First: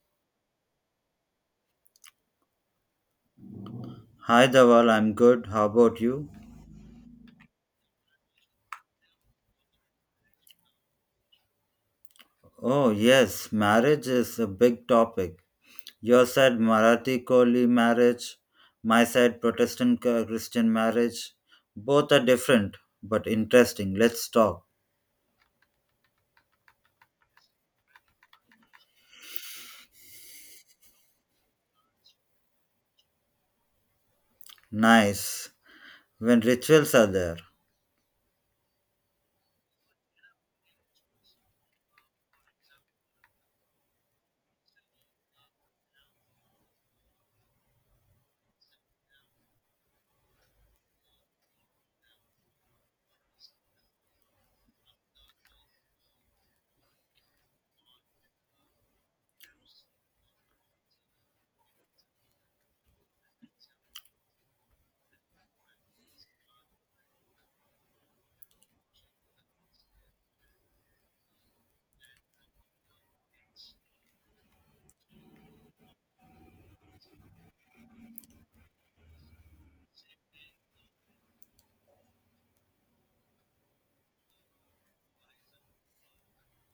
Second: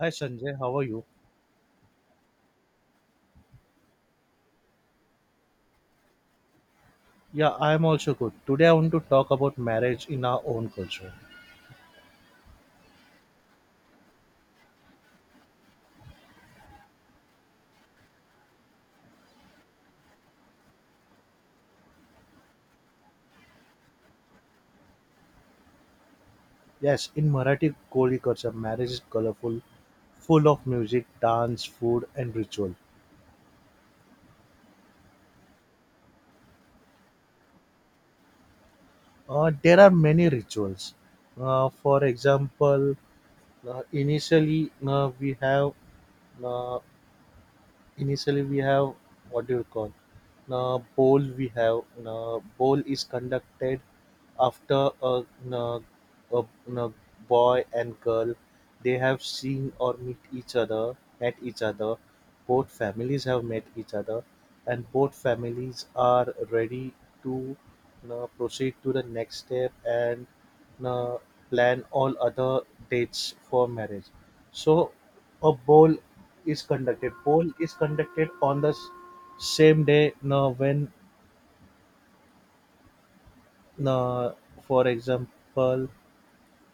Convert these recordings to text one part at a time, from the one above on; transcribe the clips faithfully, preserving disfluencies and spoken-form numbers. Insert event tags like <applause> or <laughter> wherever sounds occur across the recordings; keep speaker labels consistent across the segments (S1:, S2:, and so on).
S1: Hi Sanjay, how are you?
S2: Hi, Dawal. I'm good. How about you?
S1: Yeah, I'm also good. Today I want to talk about marriage in our own culture.
S2: Oh, yes. Marriage is a big topic. Your side, Marathi Koli marriage. My side, Protestant uh, Christian marriage. Both are different, but interesting. Let's talk.
S1: Yes, in Marathi Koli culture, marriage is colorful, full of music, dance, food, and ritual.
S2: Nice. When rituals are there.
S1: Uh, there are many rituals. Uh, for example, uh, initially uh, we have uh, initially we have what do you call na bowl, we have na bowl is conducted after a, na a, na boy and girl they have seen or meet each other met each other, both families have met each other and both families are ready to na proceed to the next step and na plan all other dates for marriage, so a bowl is conducted. Poll is conducted on the s- same day. Now, when, uh, for example,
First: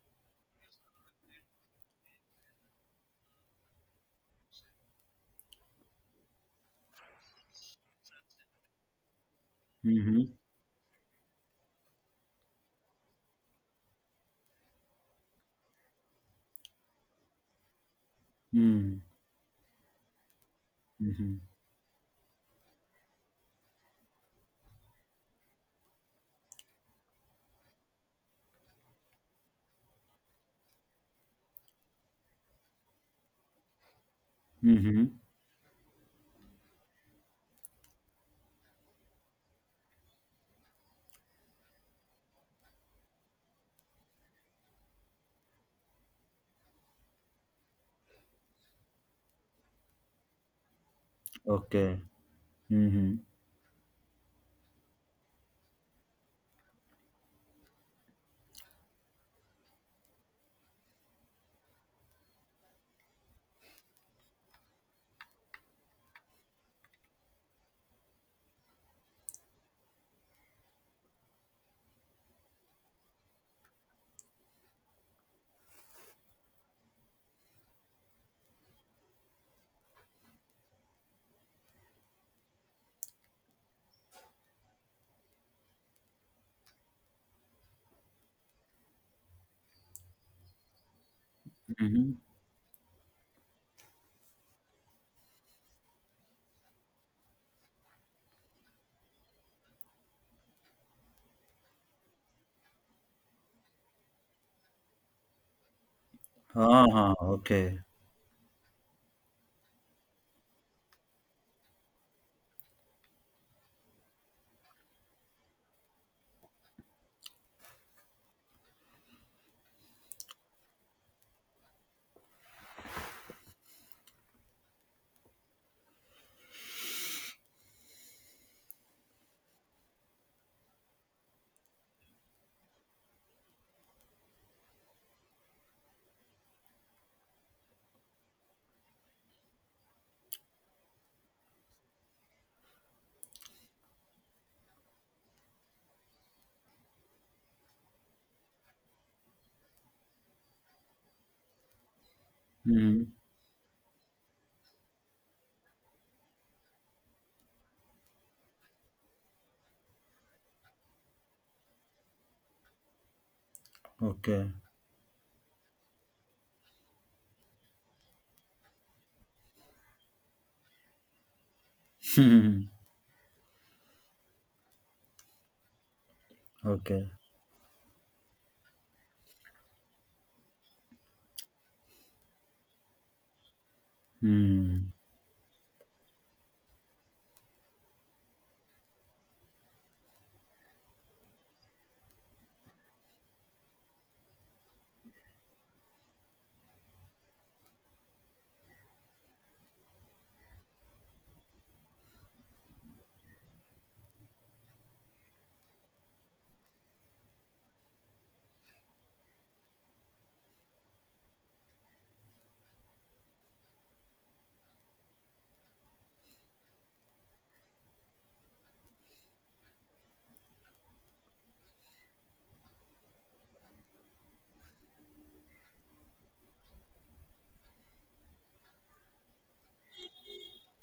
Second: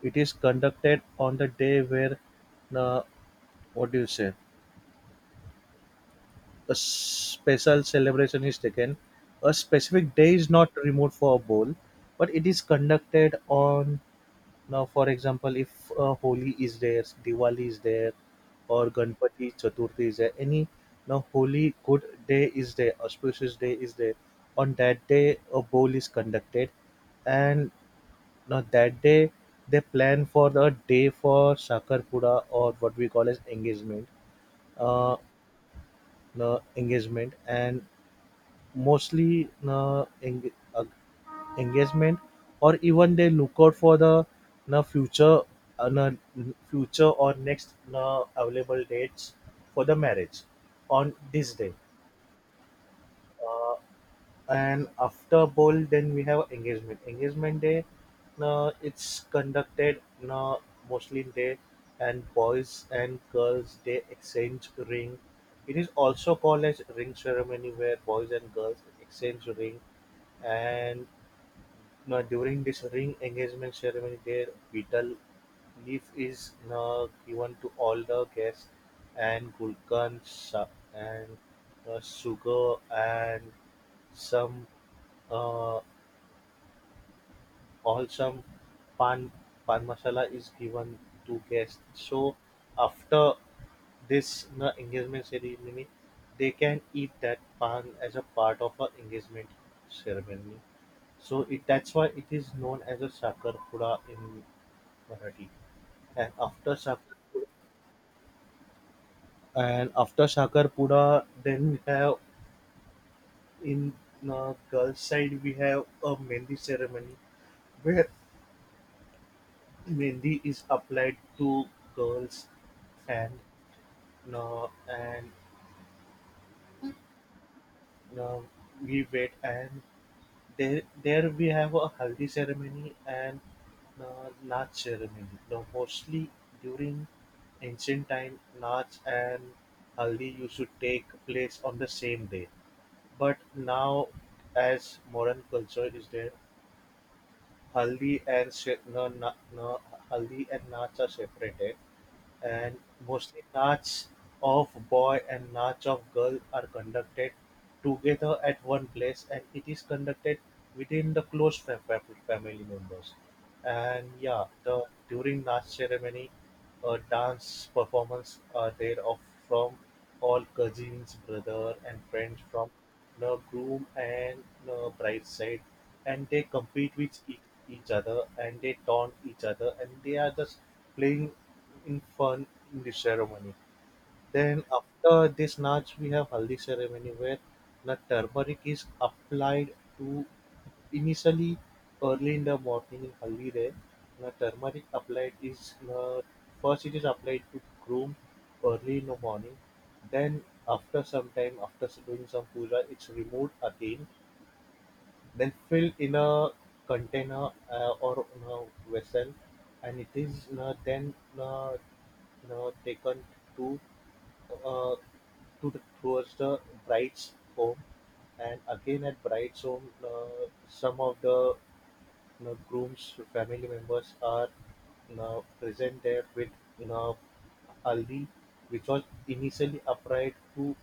S1: it is conducted on the day where, uh, what do you say, a special celebration is taken. A specific
S2: Mm-hmm.
S1: day is not removed for a poll, but it is conducted on. Now, for example, if uh, Holi is there, Diwali is there, or
S2: Mm-hmm.
S1: Ganpati Chaturthi is there, any now
S2: Mm-hmm.
S1: holy good day is there, auspicious day is there. On that day, a bowl is conducted, and now that day they plan for the day for Sakarpura, or what we call as engagement, uh,
S2: Mm-hmm.
S1: no, engagement, and mostly no, eng- uh, engagement, or even they look out for the na future uh, na future or next na available dates for the marriage on this day,
S2: Okay. Mm-hmm.
S1: uh, and after bowl then we have engagement engagement day, na it's conducted, na mostly day, and boys and girls they exchange ring. It is also called as ring ceremony, where boys and girls exchange ring. And now during this ring engagement ceremony, their betel leaf is uh, given to all the guests, and gulcan and uh, sugar and some uh, all some pan pan masala is given to guests.
S2: Mm-hmm.
S1: So after this na engagement ceremony, they can eat that pan as a part of a engagement ceremony. So it that's why it is known as a Sakarpura in Marathi. And after
S2: Ah,
S1: Sakarpura,
S2: okay.
S1: and after Sakarpura, then we have in uh, girls side we have a Mendi ceremony where Mendi is applied to girls and uh, and uh, we wait and There, there we have a haldi ceremony and uh, Naach ceremony. Now, mostly during ancient time, Naach and haldi used to take place on the same day. But now, as modern culture is there, haldi and se- no, na, no, haldi and Naach are separated, and
S2: Mm-hmm.
S1: mostly Naches of boy and Nach of girl are conducted together at one place, and it is conducted within the close fa- fa- family members. And yeah,
S2: Okay.
S1: the during Nach ceremony, a dance performance are there of from all cousins, brother and friends from
S2: <laughs>
S1: the groom and the bride side, and they compete
S2: Okay.
S1: with each, each other, and they taunt each other, and they are just playing in fun in the ceremony. Then
S2: Mm-hmm.
S1: after this Nach we have Haldi ceremony, where the turmeric is applied to initially early in the morning in Haldi day. The turmeric applied is uh, first it is applied to groom early in the morning. Then after some time, after doing some puja, it's removed again, then filled in a container uh, or in a vessel, and it is uh, then uh, uh, taken to uh, to the, towards the bride's home, and again at bride's home, uh, some of the the groom's family members are now present there with now haldi, which was initially applied to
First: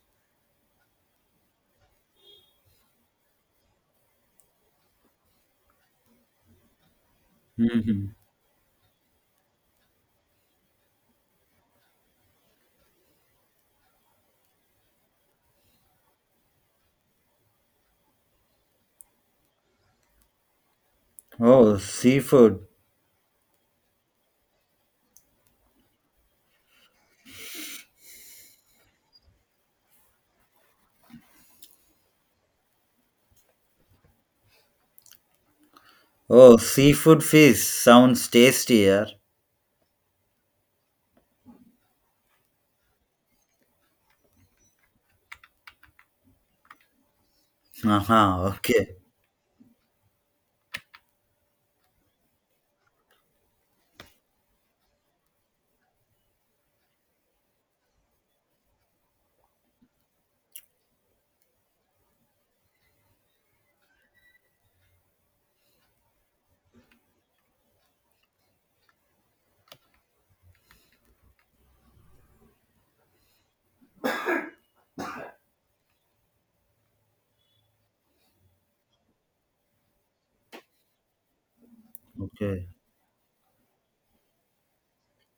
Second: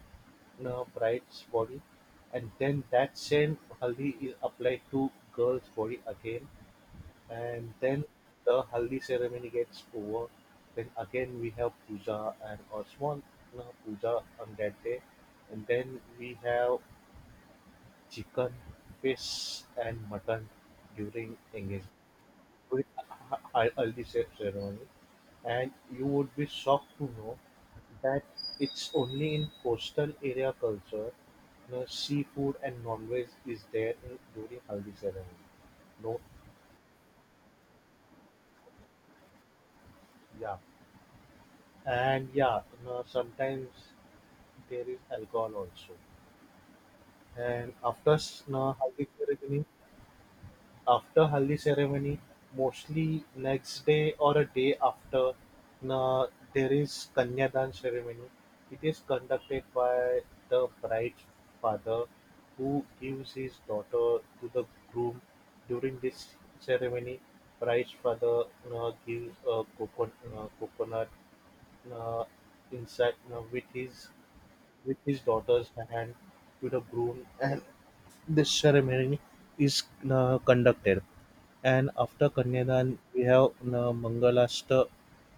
S1: the bride's body, and then that same haldi is applied to girl's body again, and then
S2: Mm-hmm.
S1: the haldi ceremony gets over. Then again we have puja and a small uh, puja on that day, and then we have chicken, fish, and mutton during
S2: Oh,
S1: engagement
S2: seafood.
S1: with ha- haldi ce- ceremony, and you would be shocked to know that it's only in coastal area culture, you know, seafood and non-veg is there in, during haldi ceremony. No,
S2: Oh, seafood fish sounds tastier.
S1: yeah, and yeah, you know, sometimes there is alcohol also. And after s-
S2: Aha,
S1: you know,
S2: okay.
S1: haldi ceremony, after haldi ceremony, mostly next day or a day after, na there is Kanyadan ceremony. It is conducted by the bride's father, who gives his daughter to the groom. During this ceremony, bride's father uh, gives a coconut, uh, coconut uh, inside uh, with his with his daughter's hand to the groom, and the ceremony is uh, conducted. And after
S2: Okay.
S1: Kanyadan, we have uh, Mangalashtra,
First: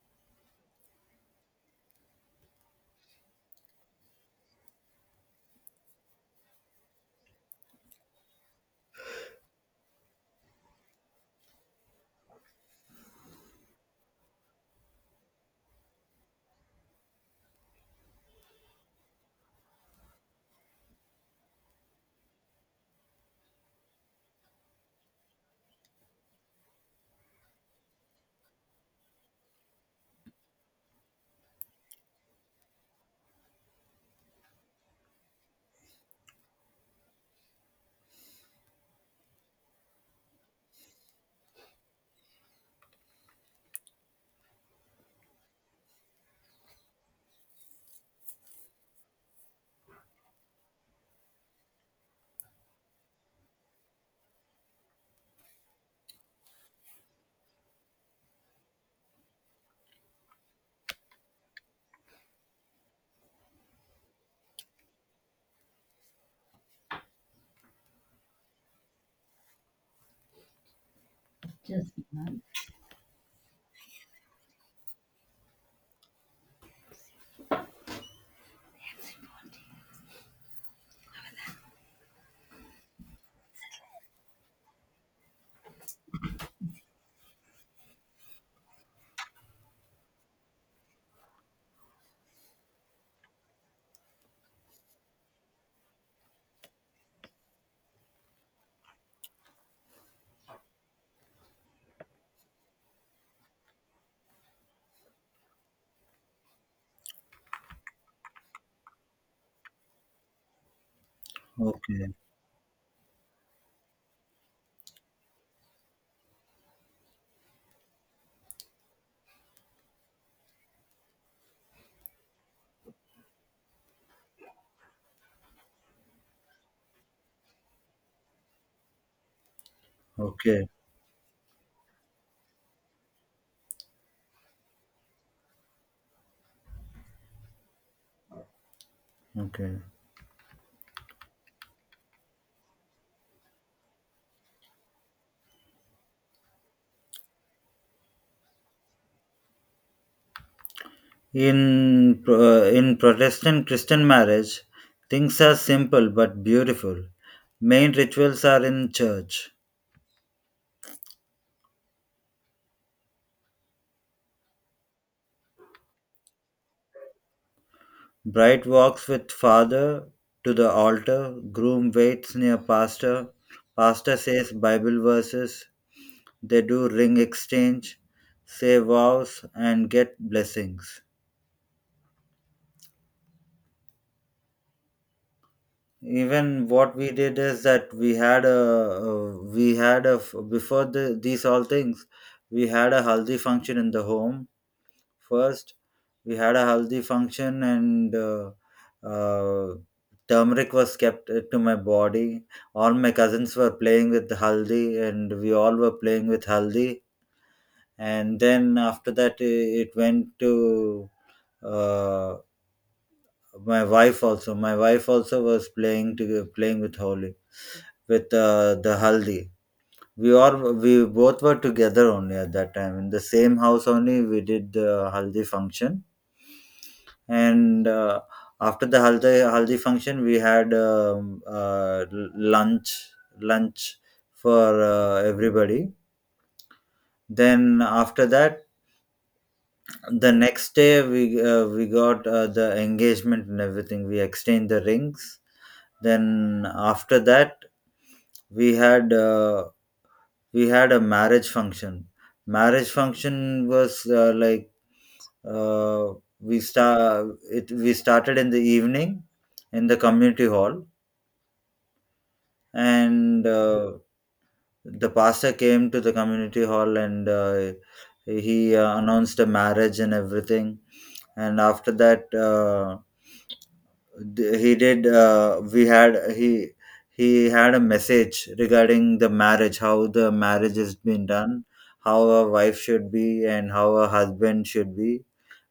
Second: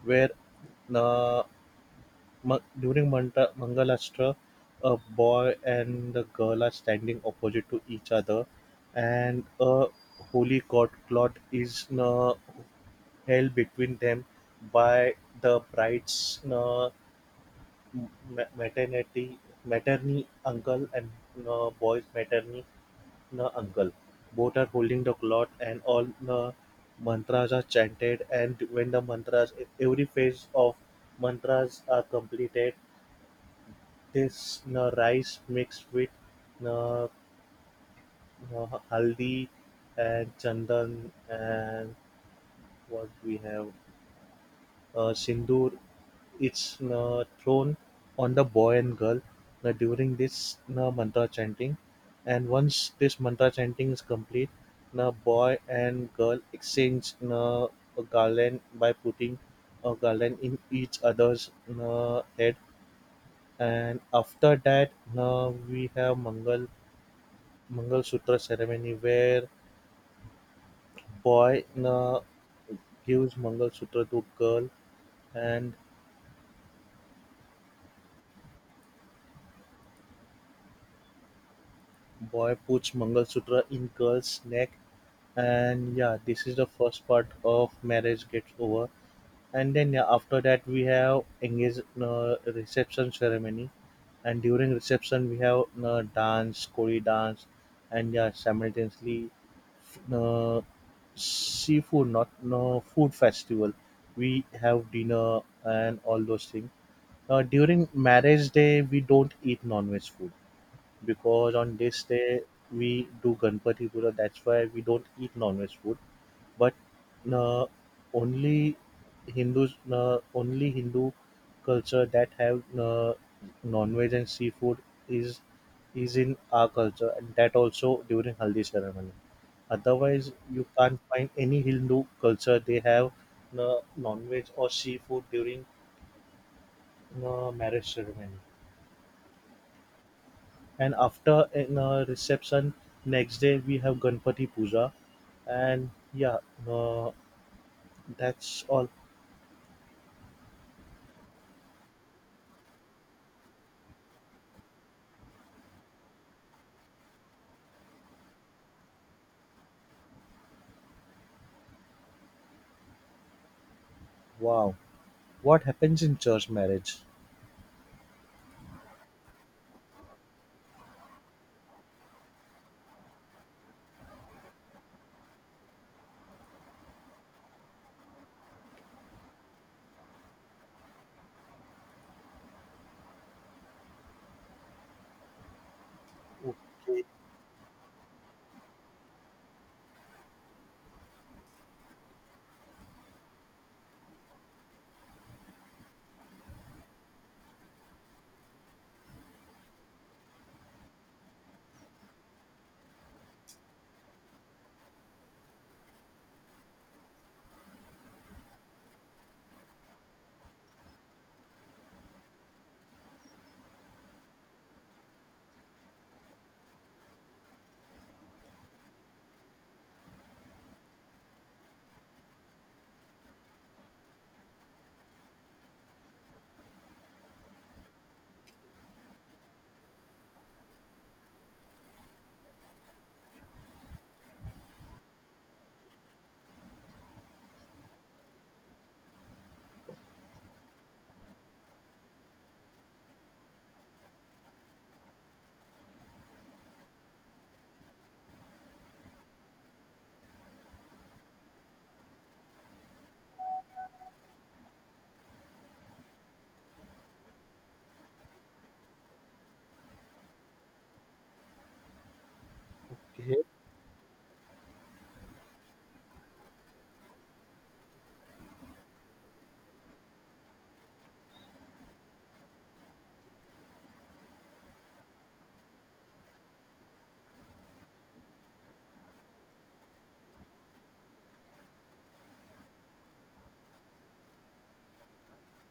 S1: where uh, ma- during Manta- Mangalashtra, a boy and a girl are standing opposite to each other, and a holy god clot is uh, held between them by the bride's uh, ma- maternity maternity uncle and uh, boy's maternity na uncle. Both are holding the cloth, and all the mantras are chanted, and when the mantras every phase of mantras are completed, this na rice mixed with na, na haldi and chandan and what we have uh, sindoor, it's uh, thrown on the boy and girl uh, during this uh, mantra chanting, and once this mantra chanting is complete, the boy and girl exchange uh, a garland by putting a garland in each other's uh, head, and after that uh, we have mangal mangal sutra ceremony, where boy uh, gives mangal sutra to girl, and boy puts mangalsutra in girl's neck. And yeah, this is the first part of marriage gets over. And then yeah, after that we have engage uh, reception ceremony, and during reception we have uh, dance kori dance, and yeah simultaneously uh, seafood not no food festival, we have dinner and all those things. Uh, during marriage day we don't eat non-veg food because on this
S2: Okay.
S1: day we do Ganpati Puja. That's why we don't eat non-veg food. But uh, only Hindus, uh, only Hindu culture that have uh, non-veg and seafood is is in our culture, and that also during Haldi ceremony. Otherwise, you
S2: Okay.
S1: can't find any Hindu culture they have uh, non-veg or seafood during uh, marriage ceremony.
S2: Okay.
S1: And after in a reception, next day we have Ganpati Puja, and yeah, uh, that's all.
S2: In uh, in Protestant Christian marriage, things are simple but beautiful. Main rituals are in church.
S1: Wow, what happens in church marriage?
S2: Bride walks with father to the altar, groom waits near pastor. Pastor says Bible verses. They do ring exchange, say vows, and get blessings. Even what we did is that we had a uh, we had a f- before the, these all things, we had a haldi function in the home first. We had a haldi function, and uh, uh, turmeric was kept uh, to my body. All my cousins were playing with haldi, and we all were playing with haldi. And then after that, uh, it went to uh, my wife also. My wife also was playing to playing with Holi with uh, the haldi. We all we both were together only at that time in the same house only. We did the haldi function, and uh, after the haldi haldi function, we had um, uh, l- lunch lunch for uh, everybody. Then after that, the next day, we uh, we got uh, the engagement, and everything, we exchanged the rings. Then after that, we had uh, we had a marriage function marriage function was, uh, like, uh, we start it we started in the evening in the community hall.
S1: Okay,
S2: And uh, the pastor came to the community hall, and uh, he uh, announced the marriage and everything. And after that, uh, th- he did. uh, we had he he had a message regarding the marriage, how the marriage has been done, how a wife should be and how a husband should be,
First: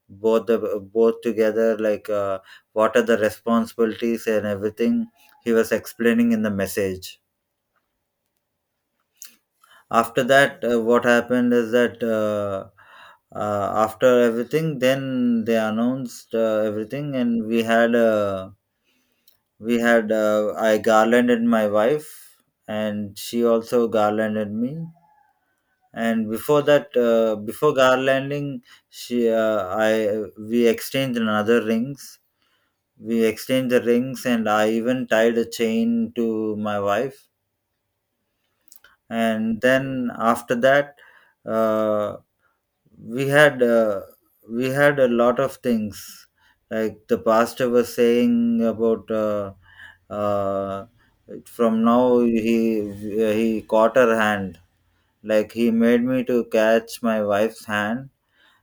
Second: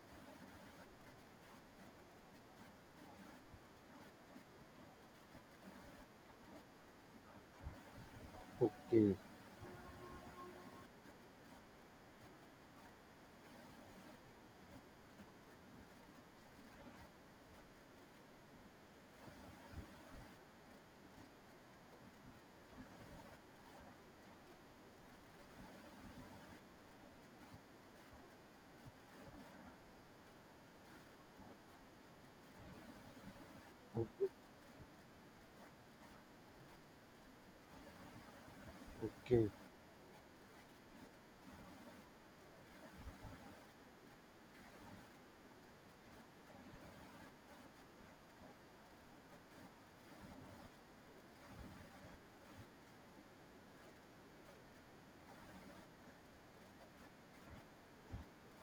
S2: both the both together, like, uh, what are the responsibilities and everything, he was explaining in the message.
S1: okay,
S2: After that, uh, what happened is that, uh, uh, after everything, then they announced uh, everything. And we had a we had uh, I garlanded my wife, and she also garlanded me. And before that, uh, before garlanding, she uh, I we exchanged another rings. We exchanged the rings, and I even tied a chain to my wife.
S1: okay, okay,
S2: And then after that, uh, we had uh, we had a lot of things, like the pastor was saying about, uh, uh, from now, he he caught her hand, like he made me to catch my wife's hand.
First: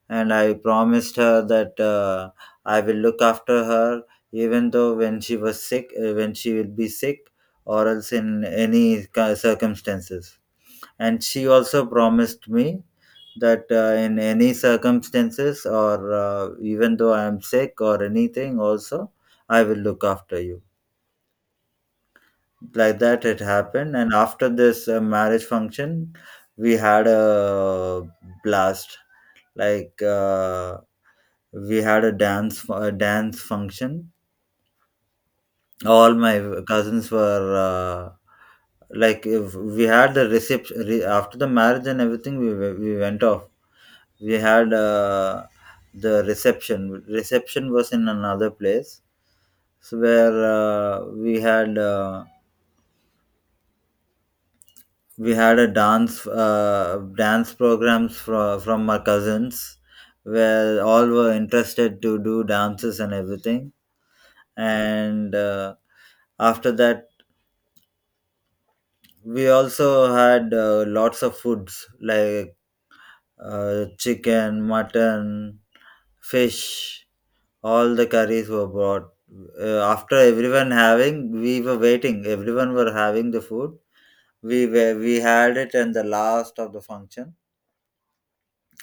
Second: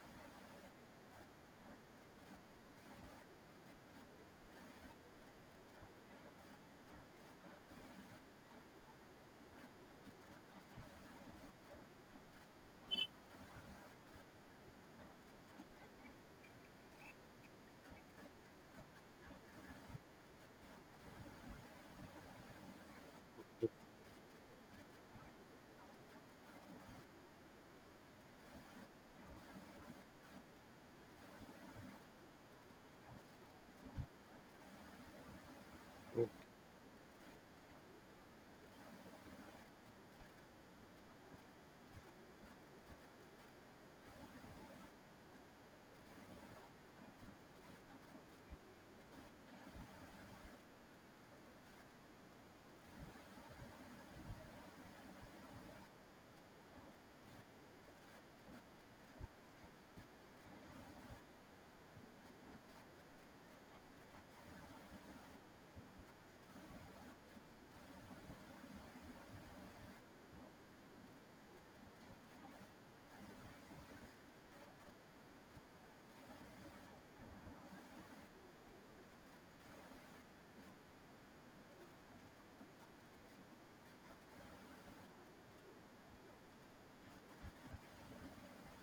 S2: And I promised her that, uh, I will look after her even though when she was sick, uh, when she will be sick or else in any ca- circumstances. And she also promised me that, uh, in any circumstances, or, uh, even though I am sick or anything, also, I will look after you. Like that, it happened. And after this uh, marriage function, we had a blast. Like, uh, we had a dance, a dance function. All my cousins were. Uh, like if we had the reception re- after the marriage and everything, we, we went off. We had uh, the reception reception was in another place, so where, uh, we had uh, we had a dance, uh, dance programs from from our cousins, where all were interested to do dances and everything. And uh, after that, we also had uh, lots of foods, like uh, chicken, mutton, fish, all the curries were brought. Uh, after everyone having, we were waiting, everyone were having the food, we were, we had it in the last of the function,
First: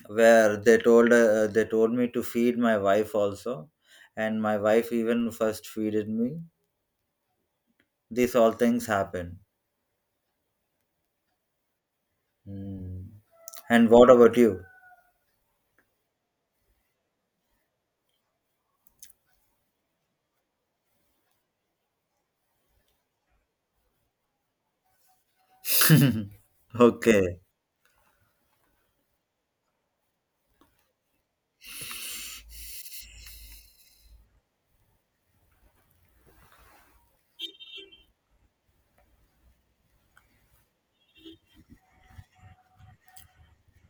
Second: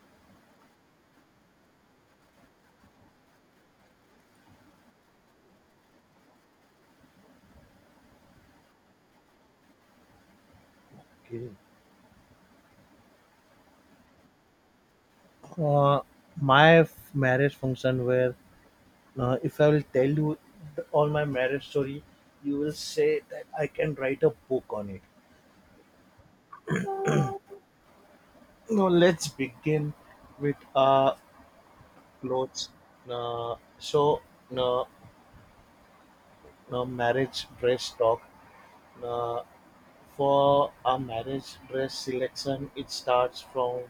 S2: where they told uh, they told me to feed my wife also. And my wife even first feeded me. These all things happened.
S1: okay.
S2: Hmm. And what about you?
S1: uh, my f- marriage function where uh, if I will tell you th- all my marriage story, you will say that I can write a book on it.
S2: <laughs> Okay.
S1: Now let's begin with uh, clothes. Uh, so uh, Now marriage dress talk: now for a marriage dress selection, it starts from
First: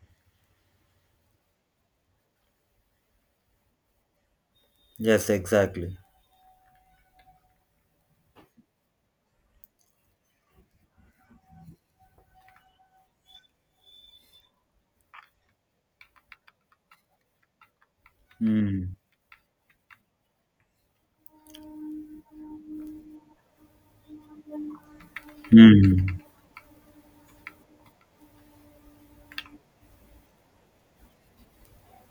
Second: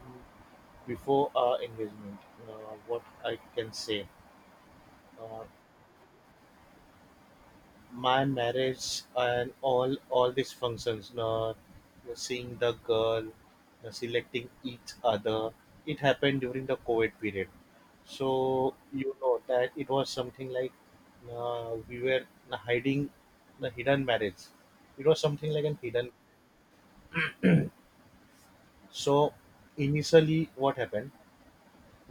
S1: before our engagement. Uh, what I can say,
S2: Yes,
S1: uh,
S2: exactly.
S1: my marriage and all all these functions, uh, seeing the girl, uh, selecting each other, it happened during the COVID period. So
S2: Hmm.
S1: you know that it was something like uh, we were hiding the hidden marriage. It was something like an hidden.
S2: Hmm.
S1: So initially, what happened?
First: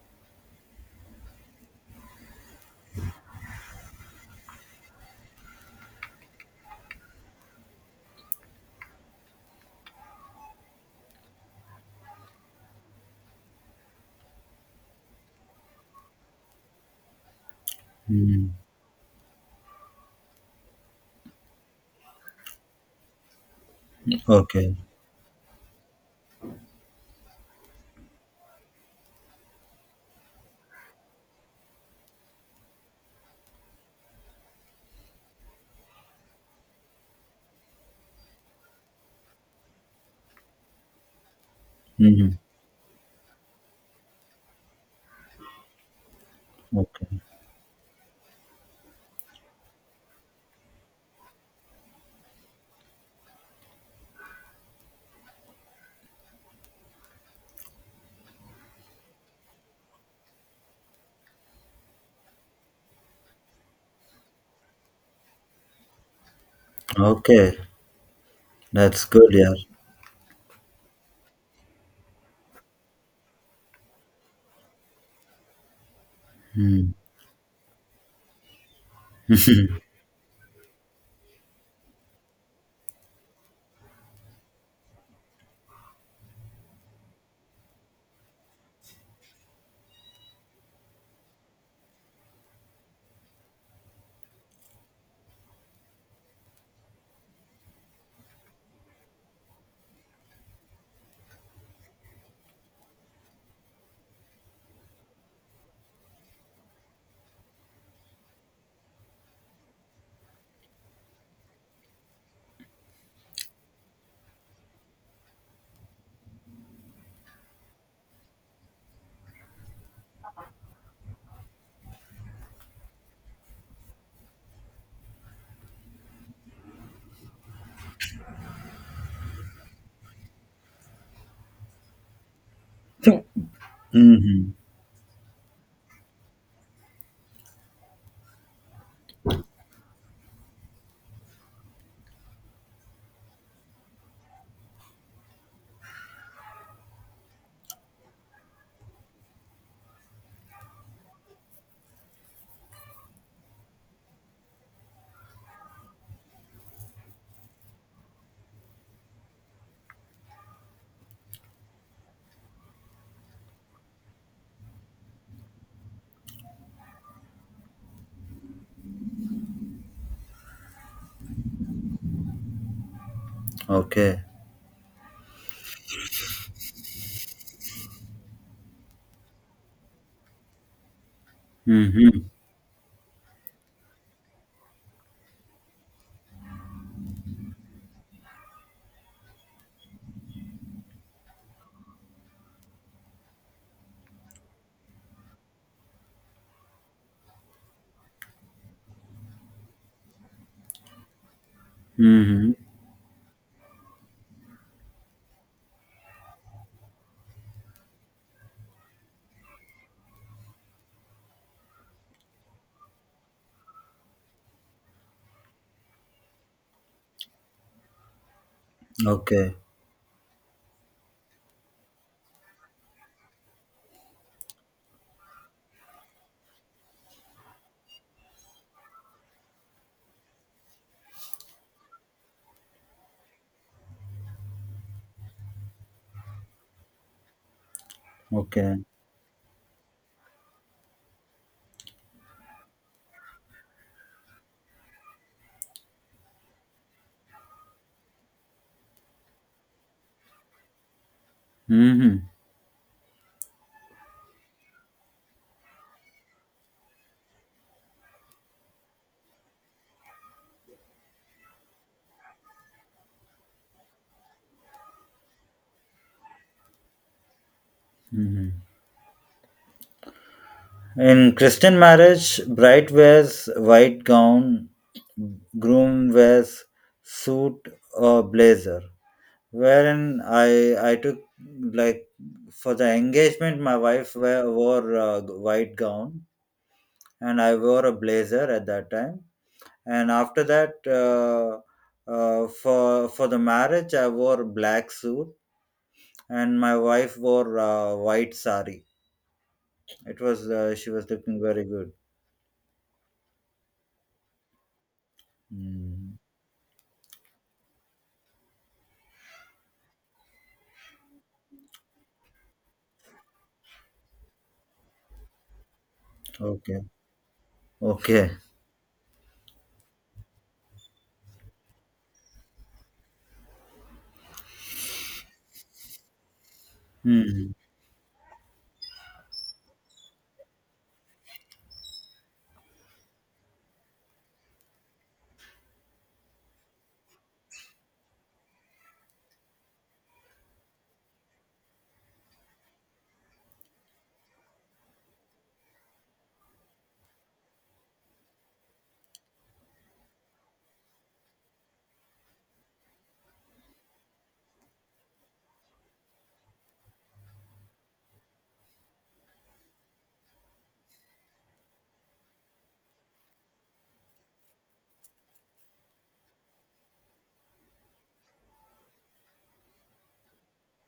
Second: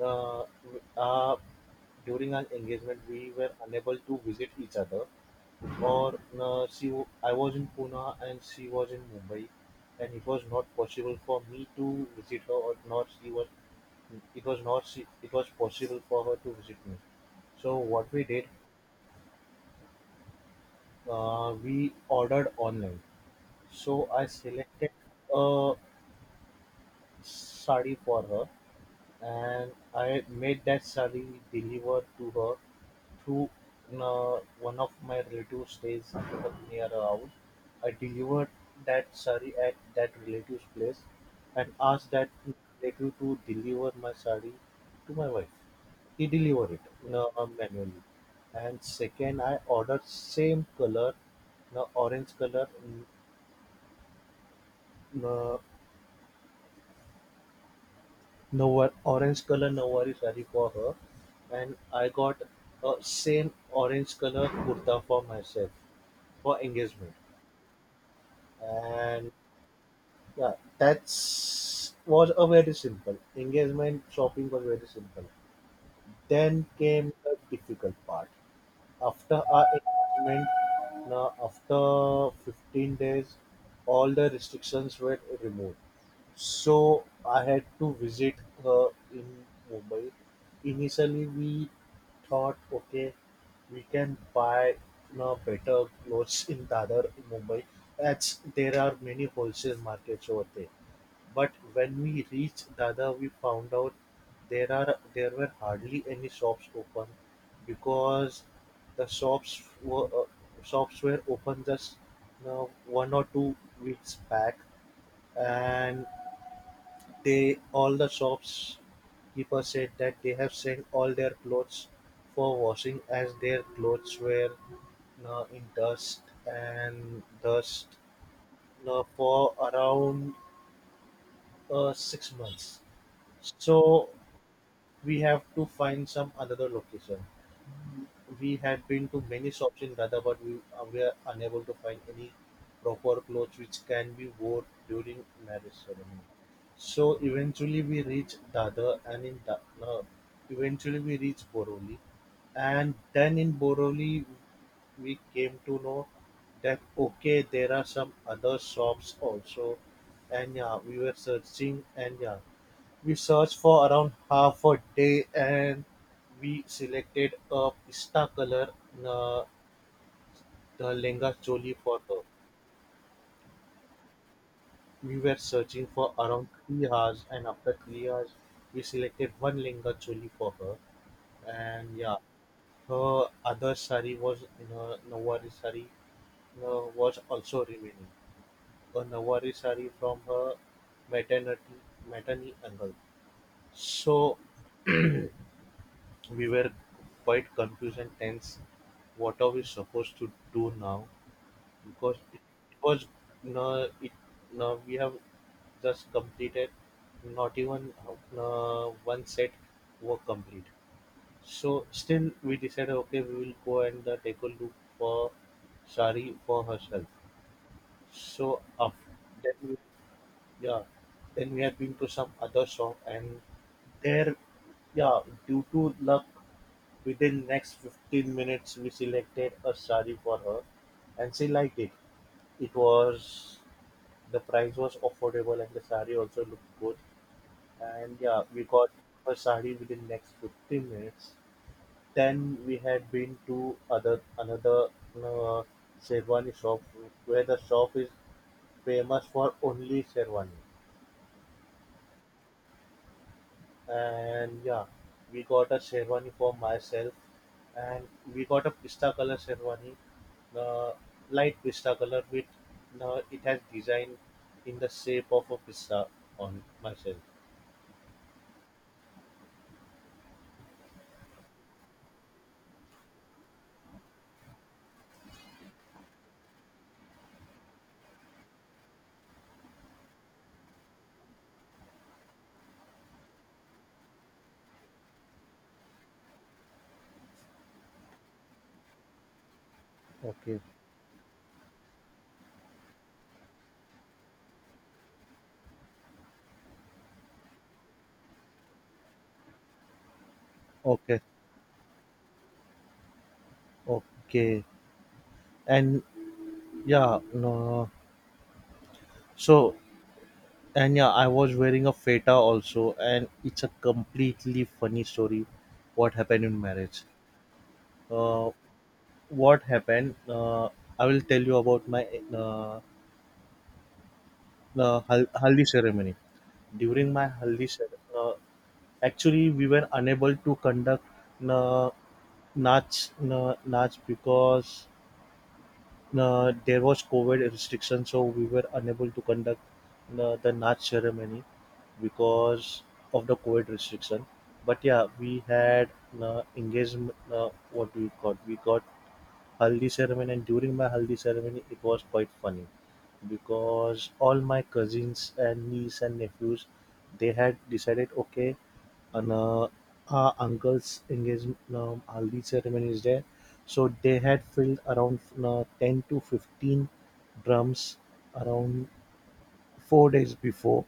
S1: Uh, uh, During our engagement, we were unable to visit each other. Or uh, she, w- I was in Pune and she was in Mumbai, and it was not possible for me to visit her, or not she was. It was not she, it was possible for her to visit me. So what we did,
S2: Hmm.
S1: uh, we ordered online. So I
S2: Okay.
S1: selected a sari for her, and I made that sari delivered to her through uh, one of my relatives stays near our house. I delivered that sari at that relative's place and asked that
S2: Hmm.
S1: relative to deliver my sari to my wife. He delivered it
S2: Okay.
S1: uh, manually. And second, I ordered same color, no orange color, n- no, no wor- orange color Nawari sari for her, and I got a same orange color kurta for myself for engagement.
S2: Okay. That's good,
S1: And
S2: yeah.
S1: yeah, that's was a very simple engagement. Shopping was very simple. Then
S2: Mm.
S1: came the difficult part after our
S2: <laughs>
S1: engagement, now after fifteen days, all the restrictions were removed. So I had to visit her in Mumbai. Initially, we thought, okay, we can buy now better clothes in Dadar, Mumbai, as there are many wholesale markets over there. But when we reached Dada we found out there are there were hardly any shops open because the shops were uh, shops were open just now one or two weeks back, and they all the shops keeper said that they have sent all their clothes for washing as their clothes were uh, in dust and dust uh, for around uh, six months. So
S2: Mhm.
S1: we have to find some another location. We had been to many shops in Lada, but we uh, were unable to find any proper clothes which can be worn during marriage ceremony. So eventually we reached Dada, and in da- uh, eventually we reached Boroli, and then in Boroli we came to know that okay there are some other shops also, and yeah we were searching, and yeah we searched for around half a day, and we selected a pista color, uh, the Lenga Choli for her.
S2: Okay.
S1: We were searching for around three hours, and after three hours we selected one Lenga Choli for her. and yeah,
S2: Mhm.
S1: Her other sari was, you know, Nawari sari uh, was also remaining. A Nawari sari from her maternity, maternity angle. So we were quite confused and tense. What are we supposed to do now? Because it,
S2: Mhm.
S1: it was no, it no. We have just completed not even uh, one set were complete. So still we decided, okay, we will go and uh, take a look for Sari for herself. So after then
S2: Okay.
S1: we, yeah, then we had been to some other shop and there yeah due to luck, within next fifteen minutes we selected a sari for her, and she liked it. It was the price was affordable and the sari also looked good. And yeah, we
S2: Okay.
S1: got her sari within next fifteen minutes. Then we had been to other another uh, Sherwani shop where the shop is famous for only Sherwani.
S2: Mhm.
S1: And yeah, we got a sherwani for myself, and we got a pista color sherwani, uh, light pista color with uh, it has design in the shape of a pista on myself.
S2: Mhm. In Christian marriage, bride wears white gown, groom wears suit or blazer. Wherein I I took, like, for the engagement, my wife wear, wore a white gown, and I wore a blazer at that time. And after
S1: Okay,
S2: that, uh, uh, for for the marriage, I wore black suit. And my wife wore uh, white sari. It was uh, She was
S1: okay,
S2: looking very good.
S1: okay. and
S2: Mm.
S1: yeah no so and yeah, I was wearing a feta also, and it's a completely funny story what happened in
S2: Okay.
S1: marriage.
S2: Okay.
S1: Uh what happened uh I will tell you about my uh, uh, hal- haldi ceremony. During my
S2: Mm.
S1: haldi ceremony, uh, actually we were unable to conduct uh, nach uh, nach because uh, there was COVID restriction, so we were unable to conduct uh, the nach ceremony because of the COVID restriction. But yeah, we had uh, engagement. Uh, what we got, we got haldi ceremony, and during my haldi ceremony it was quite funny because all my cousins and niece and nephews, they had decided, okay, and uh, our uncle's engagement, um, haldi ceremony is there. So they had filled around uh, ten to fifteen drums around four days before.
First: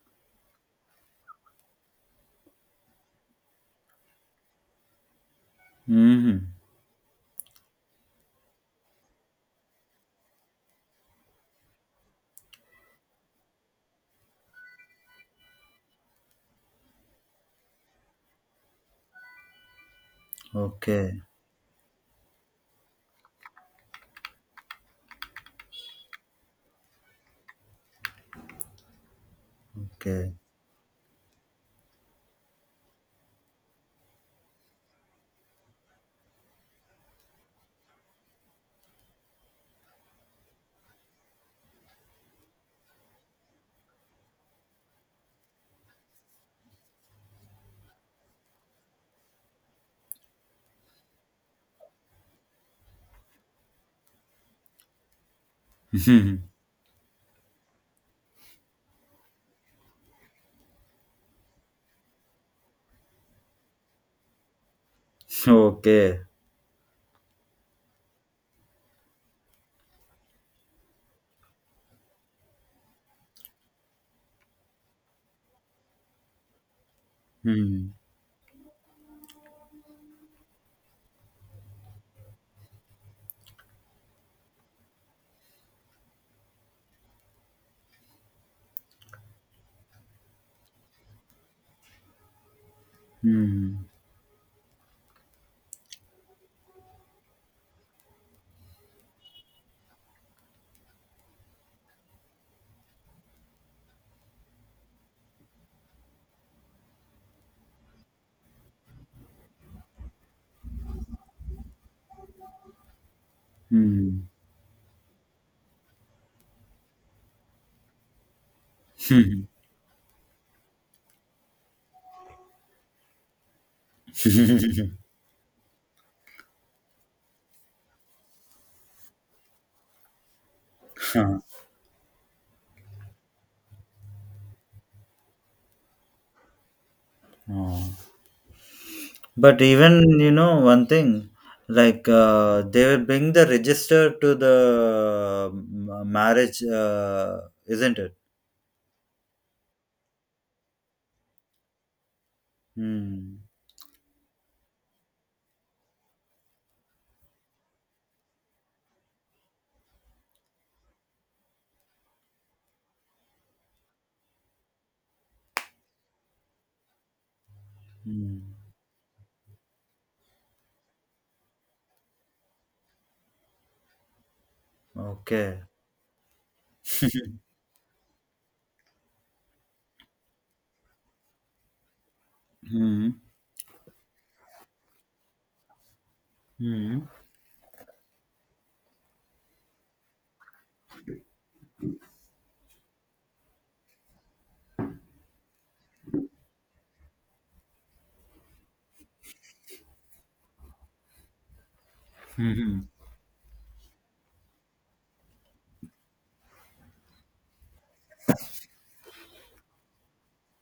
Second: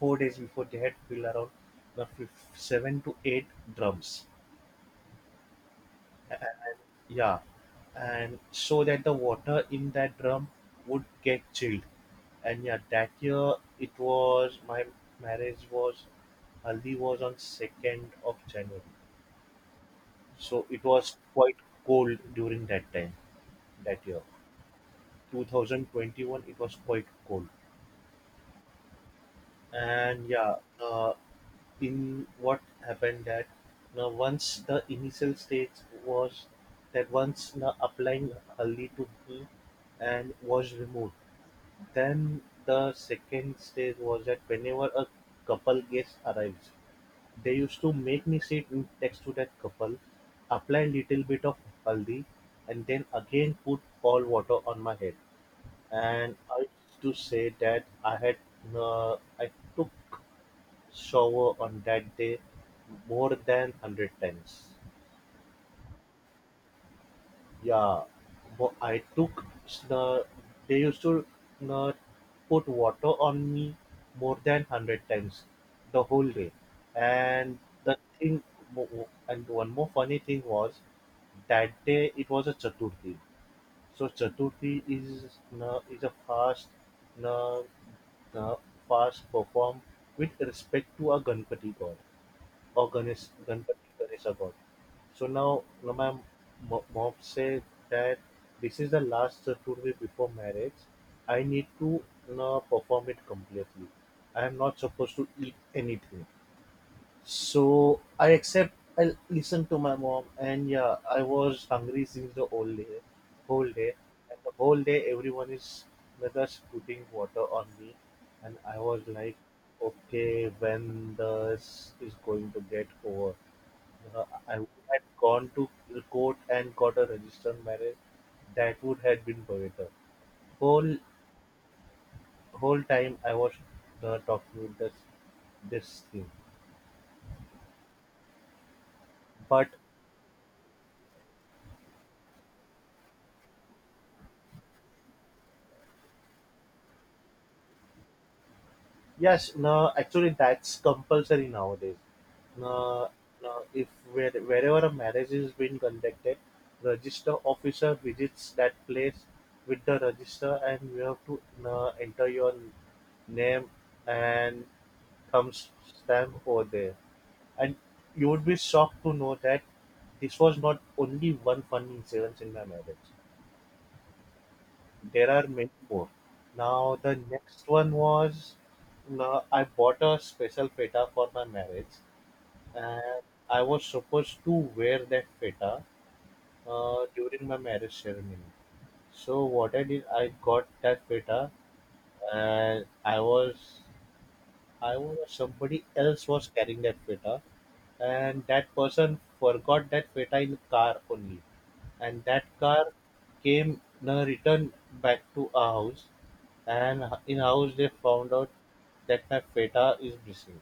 S1: Four days before, they had filled around uh, fif- seven to eight drums.
S2: Hmm.
S1: Yeah, and so that the water in that drum would get chilled. And yeah, that year it was my marriage was Haldi was on second of January, so it was
S2: Okay.
S1: quite cold during that time that year. twenty twenty-one, it was quite cold. And
S2: Okay.
S1: yeah, uh, in what happened that now once the initial stage was that, once now, applying haldi to me and was removed. Then the second stage was that whenever a couple guest arrives, they used to make me sit in next to that couple, apply little bit of haldi, and then again put cold water on my head. And I
S2: <laughs>
S1: used to say that I had uh, I took shower on that day more than hundred times.
S2: Okay.
S1: Yeah, but I took s- the they used to uh, put water on me more than hundred times the whole day. And
S2: Mm.
S1: the thing w- w- and one more funny thing was that day it was a Chaturthi. So Chaturthi is uh, is a fast, uh, uh, fast performed with respect to a Ganpati god, or Ganesh,
S2: Mm.
S1: Ganpati Ganesha god. So now, now my mo- mom said that this is the last Chaturthi before marriage. I need to, you know, perform it completely. I am not supposed to eat anything. So I accept. I listened to my mom, and yeah, I was hungry since the whole day, whole day,
S2: Mm.
S1: and the whole day everyone is whether putting water on me, and I was like, okay, when this is going to get over? Uh, I would had gone to the court and got a registered marriage. That would have been better. Whole
S2: <laughs> Huh.
S1: whole time I was uh, talking with this this thing,
S2: Oh. But
S1: but
S2: even, you know one thing, like, uh, they will bring the register to the um, uh, marriage, uh, isn't it?
S1: yes, no, actually that's compulsory nowadays. No,
S2: Hmm.
S1: no, if where, wherever a marriage is being conducted, register officer visits that place with the register, and you have to, no, enter your name and thumb stamp over there. And you
S2: Hmm.
S1: would be shocked to know that this was not only one funny incident in my marriage. There are
S2: Okay.
S1: many more. Now the next one was, no, I bought a special feta for my marriage,
S2: Hmm.
S1: and I was supposed to wear that feta uh,
S2: Hmm.
S1: during my marriage ceremony. So what I did, I got that feta, and I was, I was somebody else was carrying that feta, and that person forgot that feta in car only, and that
S2: Hmm.
S1: car came, uh, returned back to our house. And in-house they found out that my feta is missing.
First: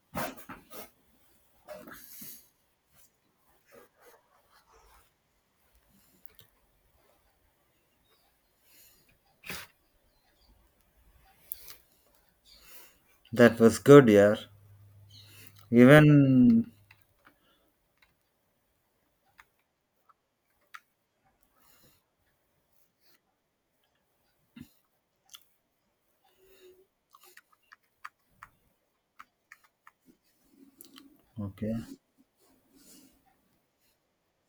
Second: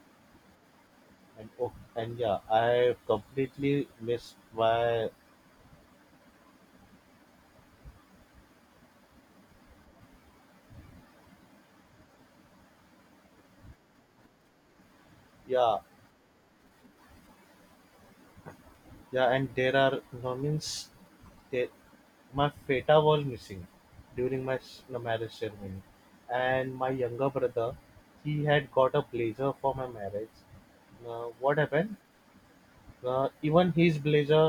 S1: And oh, and yeah, I completely missed my,
S2: That was good, yeah.
S1: yeah,
S2: Even.
S1: yeah. And there are no means that my feta was missing during my s- marriage ceremony, and my younger brother, he had got a blazer for my marriage. Now, what
S2: Okay.
S1: happened? Uh, even his blazer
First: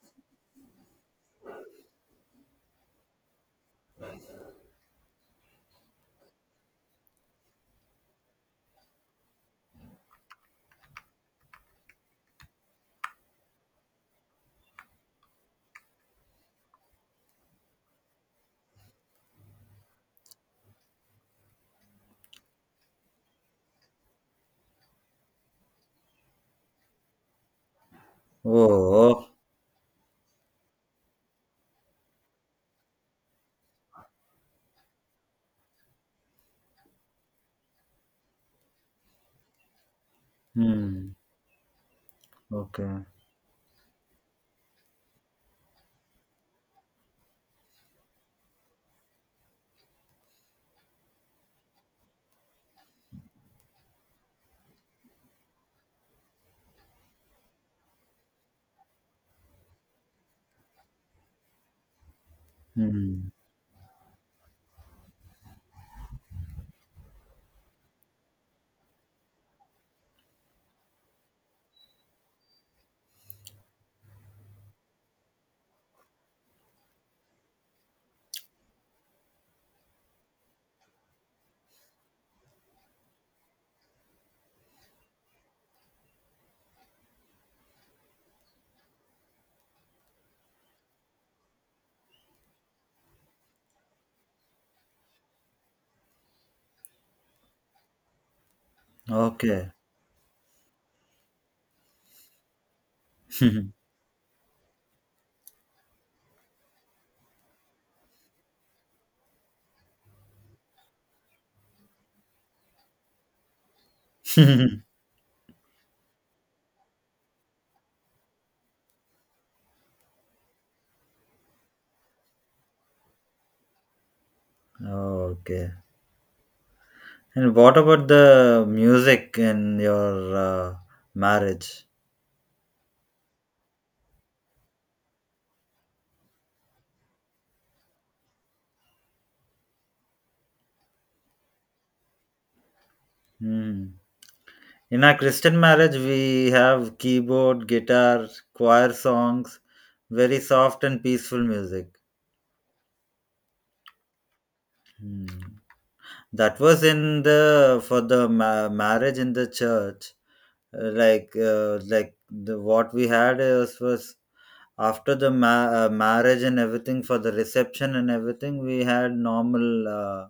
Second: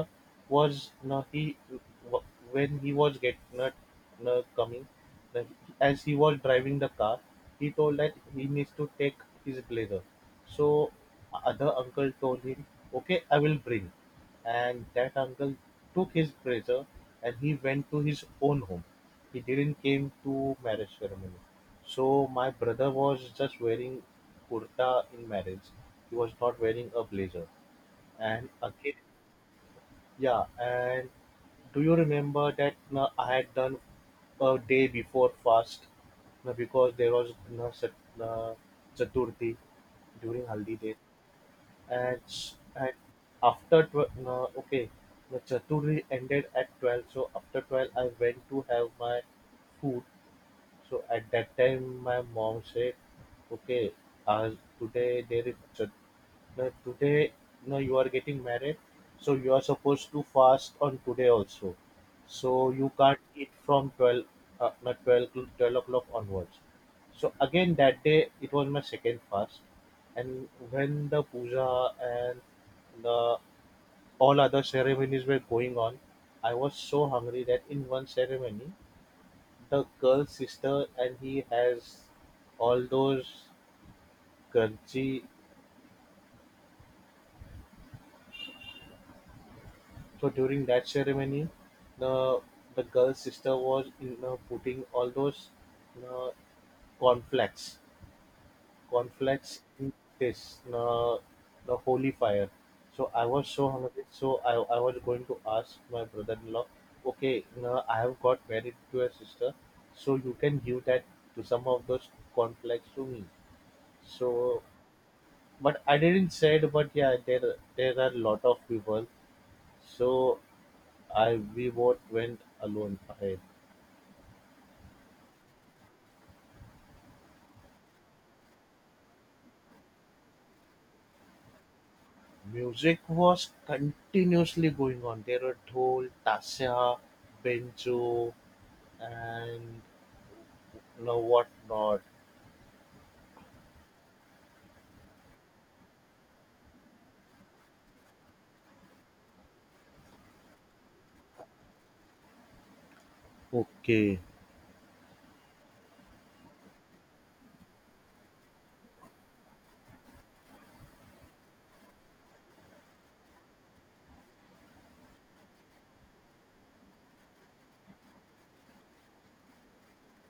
S1: was na he w- when he was get not na coming the, as he was driving the car, he told that he needs to take his blazer. So other uncle told him, okay, I will bring. And that uncle took his blazer and he went to his own home. He didn't came to marriage ceremony, so my brother was just wearing kurta in marriage. He was not wearing a blazer. And again,
S2: Oh.
S1: yeah. And do you remember that uh, I had done a day before fast uh, because there was uh, Sat- uh, Chaturthi during Haldi day?
S2: Hmm.
S1: And, s- and
S2: Okay.
S1: after tw- uh, okay, the Chaturthi ended at twelve. So after twelve, I went to have my food. So at that time, my mom said, "Okay, uh, today there is Chaturthi, that today, you know, you are getting married, so you are supposed to fast on today also, so you can't
S2: Hmm.
S1: eat from twelve, uh, not twelve to twelve o'clock onwards." So again that day it was my second fast. And when the puja and the all other ceremonies were going on, I was so hungry that in one ceremony, the girl's sister and he has all those crunchy so during that ceremony, the the girl's sister was, you know, putting all those, you know, cornflakes, cornflakes
S2: Okay.
S1: in this, you know, the holy fire. So I was so
S2: <laughs>
S1: hungry, so I, I was going to ask my brother-in-law, okay, you know, I have got married to a sister, so you can give that to some of those cornflakes to me. So, but I didn't say it, but yeah, there there are a lot of people. So I, we both went alone. I,
S2: Okay. And what about the music in your uh, marriage?
S1: music was continuously going on. There were Dhol, Tasya, Benjo, and no what not.
S2: Hmm. In our Christian marriage, we have keyboard, guitar, choir songs, very soft and peaceful music.
S1: Okay,
S2: Hmm. That was in the for the ma- marriage in the church. Uh, like uh, like the what we had is was after the ma- uh, marriage and everything. For the reception and everything, we had normal uh,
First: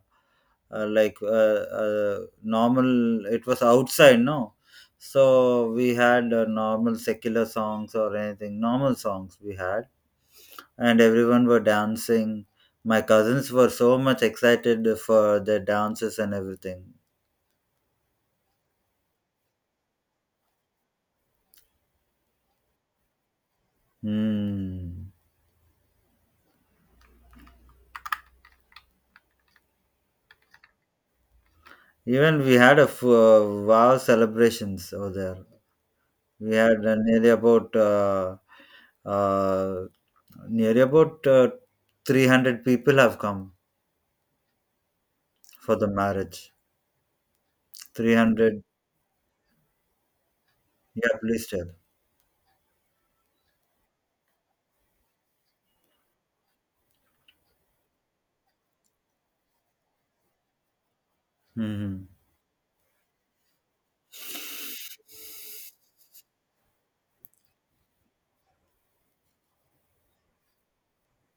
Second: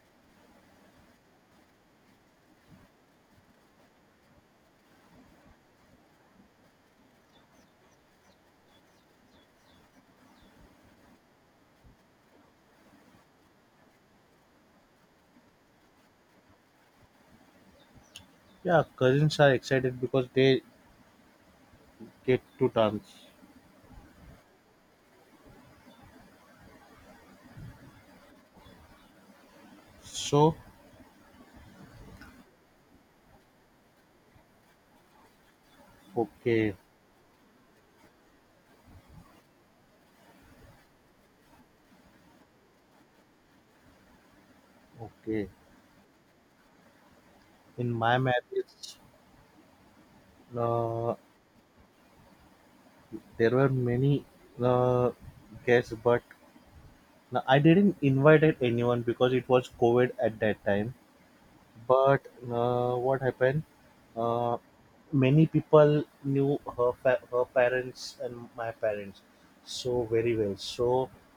S2: uh, like uh, uh, normal. It was outside, no. So we had uh, normal secular songs, or anything, normal songs we had. And everyone were dancing. My cousins were so much excited for their dances and everything.
S1: yeah, cousins are excited because they get to dance.
S2: Hmm.
S1: So
S2: Even we had a f- uh, wow celebrations over there. We
S1: okay,
S2: had uh, nearly about uh, uh, nearly about uh, three hundred people have come
S1: okay.
S2: for the marriage.
S1: In my
S2: three hundred.
S1: marriage, uh,
S2: Yeah, please tell.
S1: there were many uh, guests, but no, I didn't invite anyone because it was COVID at that time.
S2: Mm-hmm.
S1: But uh, what happened? Uh, Many people knew her fa- her parents and my parents so very well. So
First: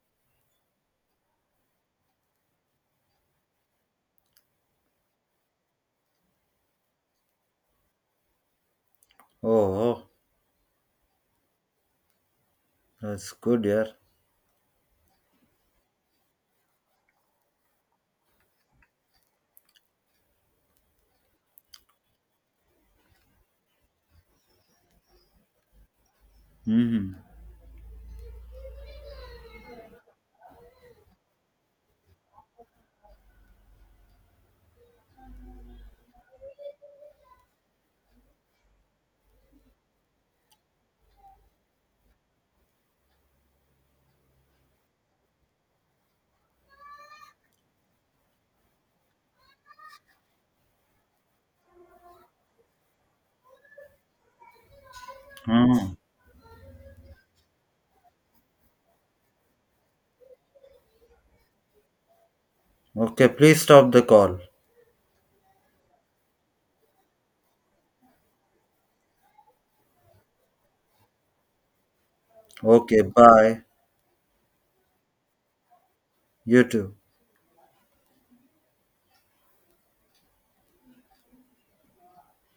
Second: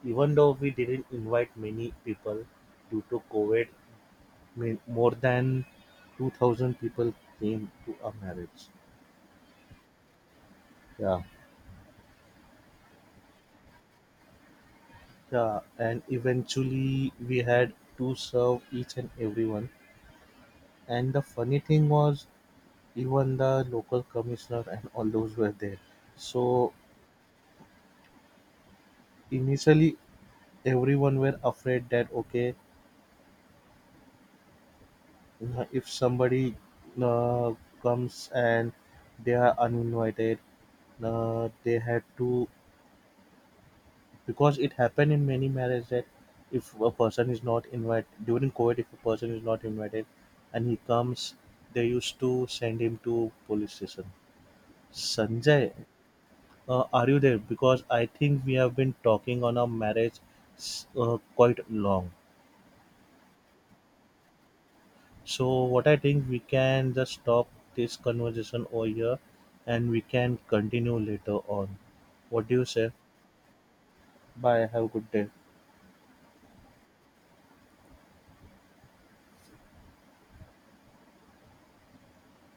S1: even though we didn't invite many people due to COVID, ma- more than two thousand people came to our marriage.
S2: Oh, oh,
S1: Yeah,
S2: that's good, yeah.
S1: yeah, and eventually we had to serve each and everyone. And the funny thing was, even the local commissioner and all those were there. So
S2: Mm-hmm.
S1: initially everyone were afraid that, okay, uh, if somebody uh, comes and they are uninvited, uh, they had to, because it happened in many marriages that if a person is not invited during covid, if a person is not invited and he comes, they used to send him to police station. Sanjay,
S2: Oh.
S1: uh, are you there? Because I think we have been talking on our marriage s- uh, quite long.
S2: Okay, please stop the call.
S1: So what I think, we can just stop this conversation over here and we can continue later on. What do you say?
S2: Okay, bye.
S1: Bye. Have a good day.
S2: You too.